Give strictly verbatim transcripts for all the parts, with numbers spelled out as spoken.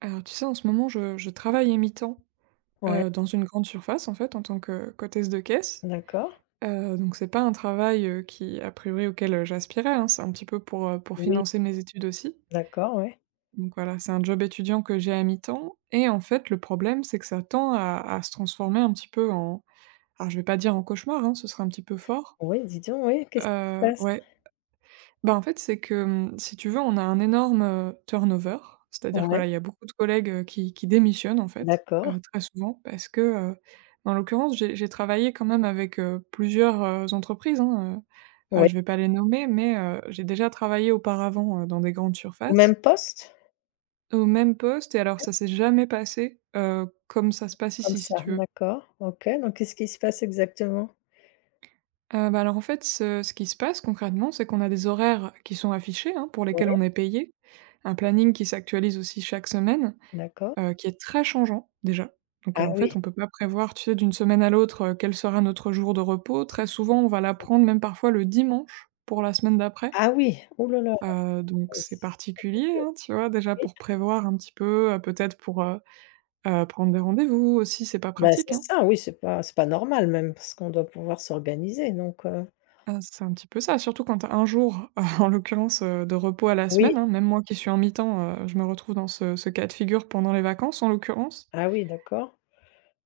Alors, tu sais, en ce moment, je, je travaille à mi-temps Ouais, euh, dans une grande surface, en fait, en tant que côtesse de caisse. d'accord. Euh, donc, c'est pas un travail euh, qui, a priori, auquel euh, j'aspirais, hein. C'est un petit peu pour, euh, pour Oui, financer mes études aussi. d'accord, ouais. Donc, voilà, c'est un job étudiant que j'ai à mi-temps. Et en fait, le problème, c'est que ça tend à, à se transformer un petit peu en. Alors, je vais pas dire en cauchemar, hein, ce serait un petit peu fort. Oui, dis donc, oui, qu'est-ce qui se Euh, passe? Ouais. Bah, en fait, c'est que, mmh, si tu veux, on a un énorme, heu, turnover. C'est-à-dire que, voilà, Ouais, il y a beaucoup de collègues, heu, qui qui démissionnent, en fait, d'accord. heu, très souvent parce que, heu, en l'occurrence, j'ai j'ai travaillé quand même avec, heu, plusieurs, heu, entreprises, hein, heu, heu, Ouais, je vais pas les nommer, mais, heu, j'ai déjà travaillé auparavant, heu, dans des grandes au même surfaces, poste? au même poste et alors Ouais, ça s'est jamais passé, heu, comme ça se passe comme ici, si ça, tu veux. d'accord, OK, donc qu'est-ce qui se passe exactement? Heu, bah, alors, en fait, ce ce qui se passe concrètement, c'est qu'on a des horaires qui sont affichés, hein, pour lesquels Oui, on est payé. Un planning qui s'actualise aussi chaque semaine, d'accord. heu, qui est très changeant, déjà. Donc, heu, Ah en oui, fait, on peut pas prévoir, tu sais, d'une semaine à l'autre, heu, quel sera notre jour de repos. c'est Très diffi souvent, on va l'apprendre même parfois le dimanche pour la semaine d'après. ah oui, ouh là là, Heu, donc oui, c'est c'est particulier, OK, hein, tu vois? Déjà oui. pour prévoir un petit peu, heu, peut-être pour, heu heu, prendre des rendez-vous aussi, c'est pas Bah, pratique, c'est hein. ça, oui, c'est pas c'est pas normal même parce qu'on doit pouvoir s'organiser donc heu, Heu, c'est un petit peu ça, surtout quand tu as un jour, en l'occurrence, heu, de repos à la oui, semaine, hein. Même moi qui suis en mi-temps, heu, je me retrouve dans ce ce cas de figure pendant les vacances, en l'occurrence. ah oui, d'accord,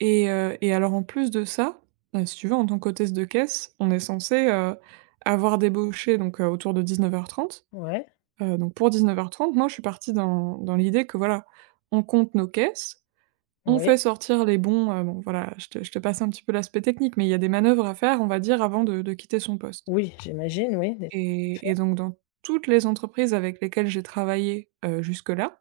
Et heu et alors en plus de ça, heu, si tu veux, en tant qu'hôtesse de caisse, on est censé, heu, avoir débauché donc heu, autour de dix-neuf heures trente, ouais, heu, donc pour dix-neuf heures trente, moi je suis partie dans dans l'idée que voilà, on compte nos caisses, on oui, fait sortir les bons, heu, bon voilà, je te je te passe un petit peu l'aspect technique, mais il y a des manœuvres à faire, on va dire, avant de de quitter son poste. oui, j'imagine, oui, des Et et donc dans toutes les entreprises avec lesquelles j'ai travaillé, heu, jusque-là,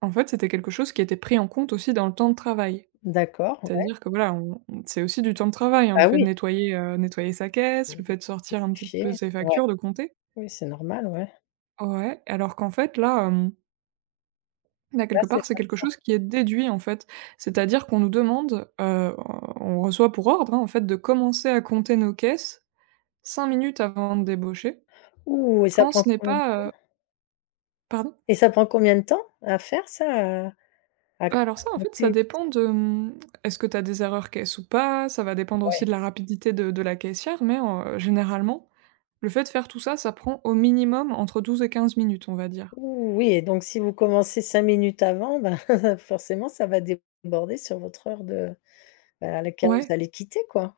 en fait, c'était quelque chose qui était pris en compte aussi dans le temps de travail. d'accord, ouais, C'est-à-dire que voilà, on on c'est aussi du temps de travail, hein, le bah fait de oui, nettoyer, heu, nettoyer sa vous caisse, le vous fait de sortir un petit peu ses ouais. factures, de compter. Oui, c'est normal, ouais. Ouais, alors qu'en fait là, hem, là Là, quelque c'est part, c'est pas le quelque cas. chose qui est déduit, en fait. C'est-à-dire qu'on nous demande, heu, on reçoit pour ordre, hein, en fait, de commencer à compter nos caisses cinq minutes avant de débaucher, Ouh et ça quand prend ce n'est combien pas, heu pardon? et ça prend combien de temps à faire ça, à à à Bah, alors ça, en fait, ça compter? dépend de, mmh, est-ce que tu as des erreurs caisse ou pas? Ça va dépendre aussi Ouais. de la rapidité de de la caissière, mais heu, généralement, le fait de faire tout ça, ça prend au minimum entre douze et quinze minutes, on va dire. Ouh, oui et donc si vous commencez cinq minutes avant, ben, forcément, ça va déborder sur votre heure de bah, à laquelle vous Ouais, allez quitter, quoi.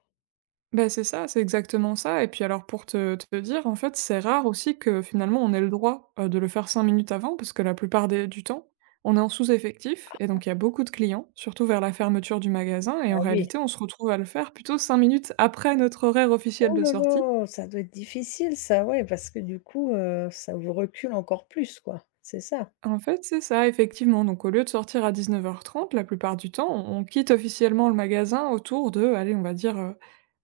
bah, c'est ça, c'est exactement ça et puis alors pour te te dire, en fait, c'est rare aussi que finalement on ait le droit, heu, de le faire cinq minutes avant parce que la plupart des du temps, on est en sous-effectif et donc il y a beaucoup de clients, surtout vers la fermeture du magasin et Ah en oui. réalité, on se retrouve à le faire plutôt cinq minutes après notre horaire officiel Oh de là sortie. là, ça doit être difficile ça, ouais, parce que du coup, heu, ça vous recule encore plus, quoi, c'est ça? En fait, c'est ça, effectivement. Donc, au lieu de sortir à dix-neuf heures trente, la plupart du temps, on on quitte officiellement le magasin autour de, allez, on va dire, heu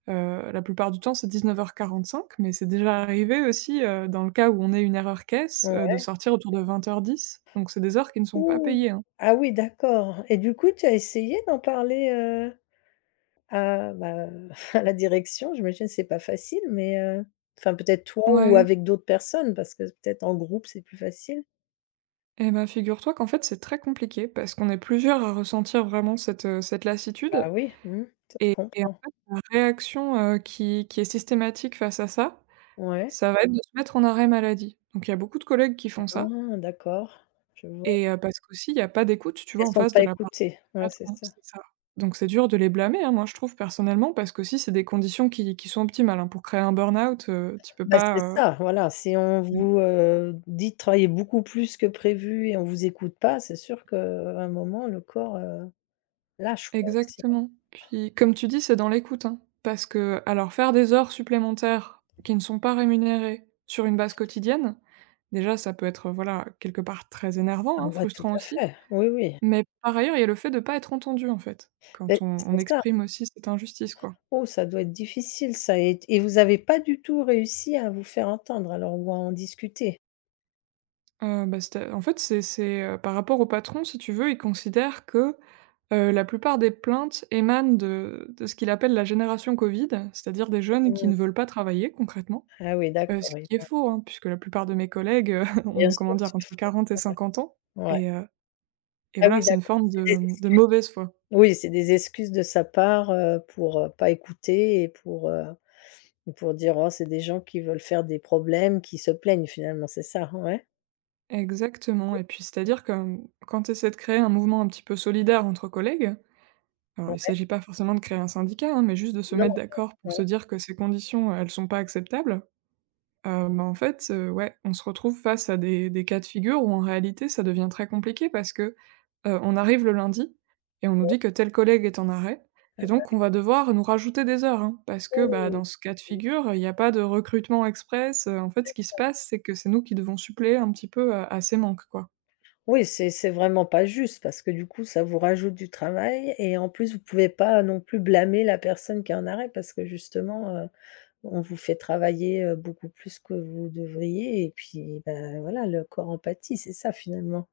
heu, la plupart du temps, c'est dix-neuf heures quarante-cinq, mais c'est déjà arrivé aussi, heu, dans le cas où on ait une erreur caisse, heu, Ouais. de sortir autour de vingt heures dix. Donc, c'est des heures qui ne sont pas Ouh! payées, hein. Ah oui, d'accord et du coup, tu as essayé d'en parler, euh, ah bah, à la direction, j'imagine c'est pas facile, mais heu, enfin peut-être toi ou Ouais. avec d'autres personnes parce que peut-être en groupe c'est plus facile. Et ben figure-toi qu'en fait, c'est très compliqué parce qu'on est plusieurs à ressentir vraiment cette, heu, cette Bah lassitude oui, mmh, ça se et et en comprend. fait, la réaction, heu, qui qui est systématique face à ça, Ouais. ça va être de se mettre en arrêt maladie. Donc il y a beaucoup de collègues qui font ça Ah d'accord, je vois. et heu, parce qu'aussi il y a pas d'écoute, tu vois, Elles en sont face de pas la part du écoutées, ouais c'est patron, ça. c'est ça. Donc c'est dur de les blâmer, hein, moi je trouve personnellement, parce qu'aussi c'est des conditions qui qui sont optimales, hein. Pour créer un burn-out, heu, tu peux Bah c'est pas, heu ça, voilà, si on mmh, vous, heu, dit de travailler beaucoup plus que prévu et on vous écoute pas, c'est sûr qu'à un moment le corps, heu, lâche quoi aussi. exactement. Puis comme tu dis, c'est dans l'écoute, hein, parce que alors faire des heures supplémentaires qui ne sont pas rémunérées sur une base quotidienne, déjà ça peut être, voilà, quelque part très énervant, Ah hein, bah tout frustrant à aussi. fait, oui, oui. Mais par ailleurs, il y a le fait de pas être entendu, en fait, quand Beh, on c'est on ça. exprime aussi cette injustice, quoi. Oh, ça doit être difficile ça et et vous avez pas du tout réussi à vous faire entendre alors ou à en discuter? Heu, bah, cest en fait, c'est c'est, heu, par rapport au patron, si tu veux, il considère que, heu, la plupart des plaintes émanent de de ce qu'il appelle la génération Covid, c'est-à-dire des jeunes qui Mmh. ne veulent pas travailler concrètement. Ah oui Heu, d'accord, Ce oui, qui est ouais. faux, hein, puisque la plupart de mes collègues, heu, Bien ont, sûr, comment c'est- dire, entre quarante et cinquante ans ouais. et heu et Ah voilà, oui c'est une d'accord, forme c'est de, des mmh, de excuses. mauvaise foi. Oui, c'est des excuses de sa part, heu, pour, heu, pas écouter et pour, heu, pour dire: «Oh c'est des gens qui veulent faire des problèmes, qui se plaignent» finalement, c'est ça? Hein, Ouais? Exactement et puis, c'est-à-dire que, mmh, quand tu essaies de créer un mouvement un petit peu solidaire entre collègues. Alors, il s'agit pas forcément de créer un syndicat, hein, mais juste de se Non, mettre d'accord pour se ouais. dire que ces conditions, heu, elles sont pas acceptables. Heu, bah, en fait, heu, ouais, on se retrouve face à des des cas de figure où en réalité ça devient très compliqué parce que, heu, on arrive le lundi et on nous dit que tel collègue est en arrêt et donc on va devoir nous rajouter des heures, hein, parce que, bah, dans ce cas de Mmh. figure, il n'y a pas de recrutement express, heu, en fait, ce qui se passe, c'est que c'est nous qui devons suppléer un petit peu à à ces manques, quoi. Oui, c'est c'est vraiment pas juste parce que du coup, ça vous rajoute du travail et en plus, vous pouvez pas non plus blâmer la personne qui est en arrêt parce que justement, heu, on vous fait travailler, heu, beaucoup plus que vous devriez et puis, ben voilà, le corps en pâtit, c'est ça finalement.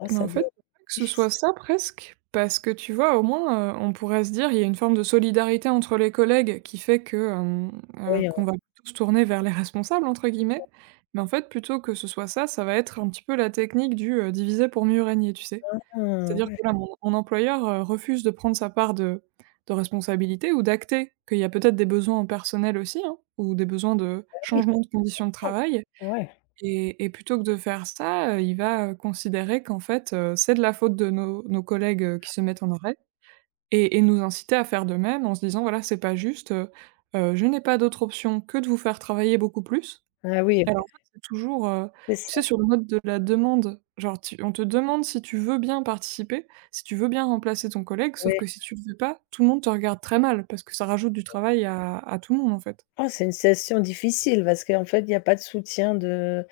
Ah Mais en ça fait, doit être que ce soit difficile. ça presque, parce que tu vois, au moins, heu, on pourrait se dire, il y a une forme de solidarité entre les collègues qui fait que, hem, heu, Oui, hein. qu'on va tous tourner vers «les responsables» entre guillemets. Mais en fait, plutôt que ce soit ça, ça va être un petit peu la technique du, heu, diviser pour mieux régner, tu sais? ah C'est-à-dire ouais, que là, mon mon employeur, heu, refuse de prendre sa part de de responsabilité ou d'acter qu'il y a peut-être des besoins en personnel aussi, hein, ou des besoins de ah oui, changement de conditions de oh, travail. ouais, Et et plutôt que de faire ça, heu, il va, heu, considérer qu'en fait, heu, c'est de la faute de nos nos collègues, heu, qui se mettent en arrêt et et nous inciter à faire de même en se disant: «Voilà, c'est pas juste, heu heu, je n'ai pas d'autre option que de vous faire travailler beaucoup plus». ah oui, Alors ça, c'est toujours, heu, c'est tu ça, sais, sur le mode de la demande. Genre tu on te demande si tu veux bien participer, si tu veux bien remplacer ton collègue, sauf ouais. que si tu le fais pas, tout le monde te regarde très mal parce que ça rajoute du travail à à tout le monde, en fait. Ah c'est une session difficile parce qu'en fait, il y a pas de soutien de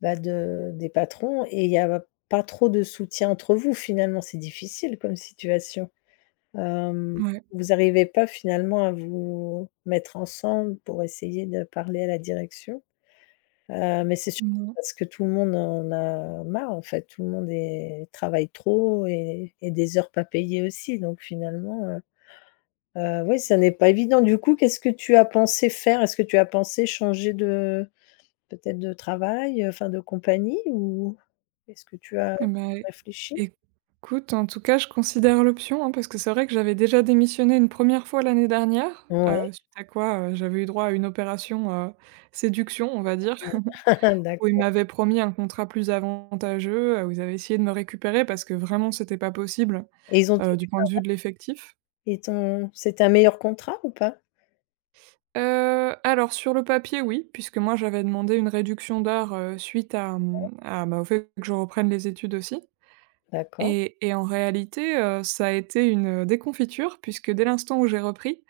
bah, de des patrons et il y a pas trop de soutien entre vous finalement, c'est difficile comme situation. Hem, Ouais. vous arrivez pas finalement à vous mettre ensemble pour essayer de parler à la direction? Heu, mais c'est surtout parce que tout le monde en a marre en fait, tout le monde est travaille trop et et des heures pas payées aussi donc finalement, heu heu, oui, ça n'est pas évident. Du coup, qu'est-ce que tu as pensé faire? Est-ce que tu as pensé changer de peut-être de travail, enfin de compagnie ou est-ce que tu as Eh ben, réfléchi? écoute, en tout cas, je considère l'option, hein, parce que c'est vrai que j'avais déjà démissionné une première fois l'année dernière, Ouais, heu, suite à quoi, heu, j'avais eu droit à une opération, heu, séduction, on va dire, où ils d'accord. m'avaient promis un contrat plus avantageux, heu, où ils avaient essayé de me récupérer parce que vraiment c'était pas possible, Et ils ont heu, du tenu point de vue parole? de l'effectif. Ils t'ont c'était un meilleur contrat ou pas? Heu, alors sur le papier, oui, puisque moi j'avais demandé une réduction d'heures, heu, suite à, mmh, à bah, au fait que je reprenne les études aussi. D'accord. Et et en réalité, heu, ça a été une déconfiture puisque dès l'instant où j'ai repris,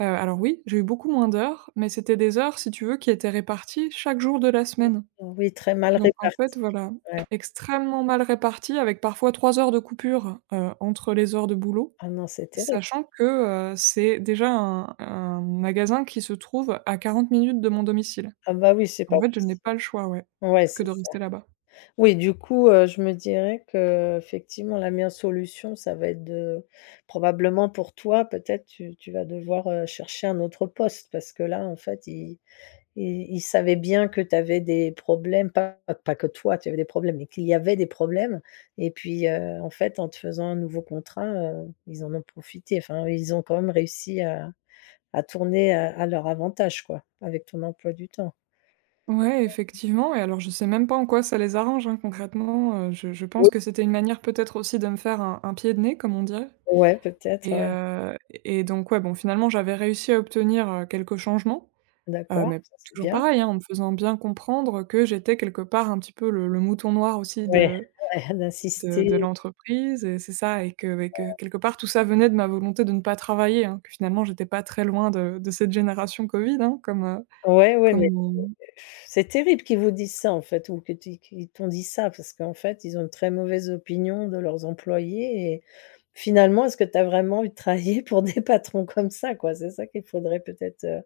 heu, alors oui, j'ai eu beaucoup moins d'heures, mais c'était des heures, si tu veux, qui étaient réparties chaque jour de la semaine. Oui, très mal Donc en fait, réparti. voilà, Ouais. extrêmement mal réparties avec parfois trois heures de coupure, heu, entre les heures de boulot, Ah non, c'est terrible. sachant que, heu, c'est déjà un un magasin qui se trouve à quarante minutes de mon domicile. Ah bah oui, c'est En pas fait, je n'ai possible. pas le choix, ouais, Ouais, que c'est de ça. rester là-bas. Oui, du coup, heu, je me dirais que effectivement, la meilleure solution, ça va être de probablement pour toi, peut-être tu tu vas devoir, heu, chercher un autre poste parce que là, en fait, ils Ils ils savaient bien que tu avais des problèmes, pas pas que toi tu avais des problèmes, mais qu'il y avait des problèmes et puis, heu, en fait, en te faisant un nouveau contrat, heu, ils en ont profité. Enfin, ils ont quand même réussi à à tourner à à leur avantage, quoi, avec ton emploi du temps. Ouais, effectivement et alors je sais même pas en quoi ça les arrange, hein, concrètement, heu, je je pense Oui, que c'était une manière peut-être aussi de me faire un un pied de nez comme on dirait ouais, peut-être, et ouais. heu et donc ouais, bon finalement j'avais réussi à obtenir, heu, quelques changements, heu, D'accord, mais ça c'est toujours bien. pareil, hein, en me faisant bien comprendre que j'étais quelque part un petit peu le le mouton noir aussi Ouais, de ouais, de d'insister. de l'entreprise et c'est ça et que et que quelque part tout ça venait de ma volonté de ne pas travailler, hein, que finalement j'étais pas très loin de de cette génération Covid, hein, comme, heu, Ouais, ouais, mais comme c'est terrible qu'ils vous disent ça en fait ou que tu qu'ils t'ont dit ça parce qu'en fait, ils ont une très mauvaise opinion de leurs employés et finalement, est-ce que tu as vraiment eu de travailler pour des patrons comme ça quoi? C'est ça qu'il faudrait peut-être, heu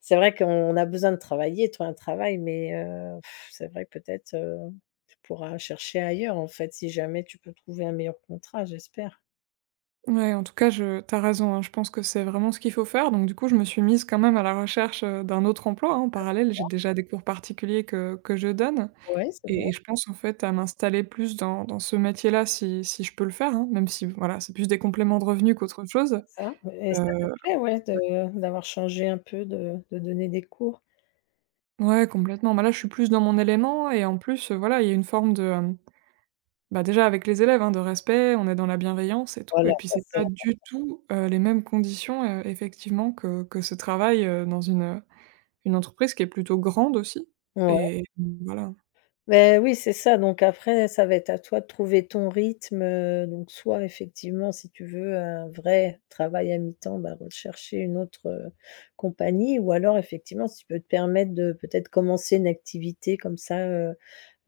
c'est vrai qu'on a besoin de travailler, toi un travail, mais heu, c'est vrai que peut-être, heu, tu pourras chercher ailleurs en fait, si jamais tu peux trouver un meilleur contrat, j'espère. Ouais, en tout cas, je tu as raison, hein, je pense que c'est vraiment ce qu'il faut faire. Donc du coup, je me suis mise quand même à la recherche, heu, d'un autre emploi, hein, en parallèle. J'ai déjà des cours particuliers que que je donne Ouais, c'est bien, et et je pense, en fait, à m'installer plus dans dans ce métier-là si si je peux le faire, hein, même si, voilà, c'est plus des compléments de revenus qu'autre chose. ça et ça te Heu, plaît, ouais, de d'avoir changé un peu, de de donner des cours? ouais, complètement. Bah, là, je suis plus dans mon élément et en plus, heu, voilà, il y a une forme de, hem, bah, déjà avec les élèves, hein, de respect, on est dans la bienveillance et tout Voilà, et puis ça c'est c'est pas du tout, heu, les mêmes conditions, heu, effectivement que que ce travail, heu, dans une, Une entreprise qui est plutôt grande aussi ouais. et voilà. Ben oui, c'est ça, donc après ça va être à toi de trouver ton rythme, heu, donc soit effectivement si tu veux un vrai travail à mi-temps, bah, rechercher une autre, heu, compagnie ou alors effectivement si tu peux te permettre de peut-être commencer une activité comme ça, heu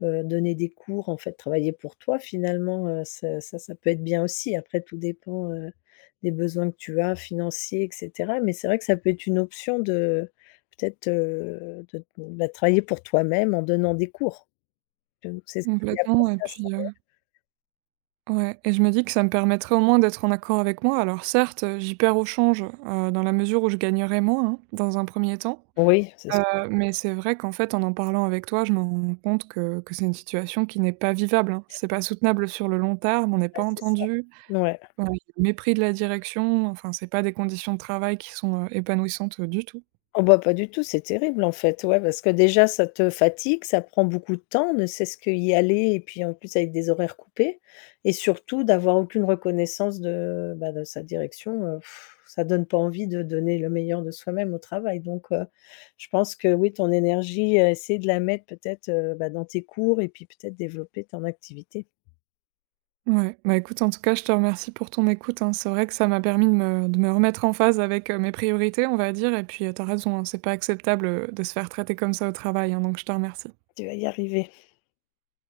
heu, donner des cours en fait, travailler pour toi finalement, heu, ça ça ça peut être bien aussi. Après tout dépend, heu, des besoins que tu as financiers et cetera, mais c'est vrai que ça peut être une option de peut-être, heu, de, bah, travailler pour toi-même en donnant des cours. J'avoue que c'est tu y as Complètement pensé et à ça? puis, heu, ouais et je me dis que ça me permettrait au moins d'être en accord avec moi. Alors certes, euh, j'y perds au change, heu, dans la mesure où je gagnerais moins, hein, dans un premier temps, Oui, c'est heu, sûr. mais c'est vrai qu'en fait, en en parlant avec toi, je me rends compte que que c'est une situation qui n'est pas vivable, hein. C'est pas soutenable sur le long terme, on n'est Bah, pas c'est ça. entendu, Ouais. heu, il y a mépris de la direction, enfin, c'est pas des conditions de travail qui sont, heu, épanouissantes, heu, du tout. Oh bah, pas du tout, c'est terrible en fait, ouais, parce que déjà ça te fatigue, ça prend beaucoup de temps, ne cesse qu'y aller et puis en plus avec des horaires coupés et surtout d'avoir aucune reconnaissance de, bah, de sa direction, heu, ça donne pas envie de donner le meilleur de soi-même au travail donc heu, je pense que oui, ton énergie, heu, essayer de la mettre peut-être, heu, bah, dans tes cours et puis peut-être développer ton activité. Ouais, bah, écoute, en tout cas, je te remercie pour ton écoute, hein. C'est vrai que ça m'a permis de me de me remettre en phase avec, heu, mes priorités, on va dire et puis, heu, tu raison, hein, c'est pas acceptable, heu, de se faire traiter comme ça au travail, hein, donc je te remercie. Tu vas y arriver.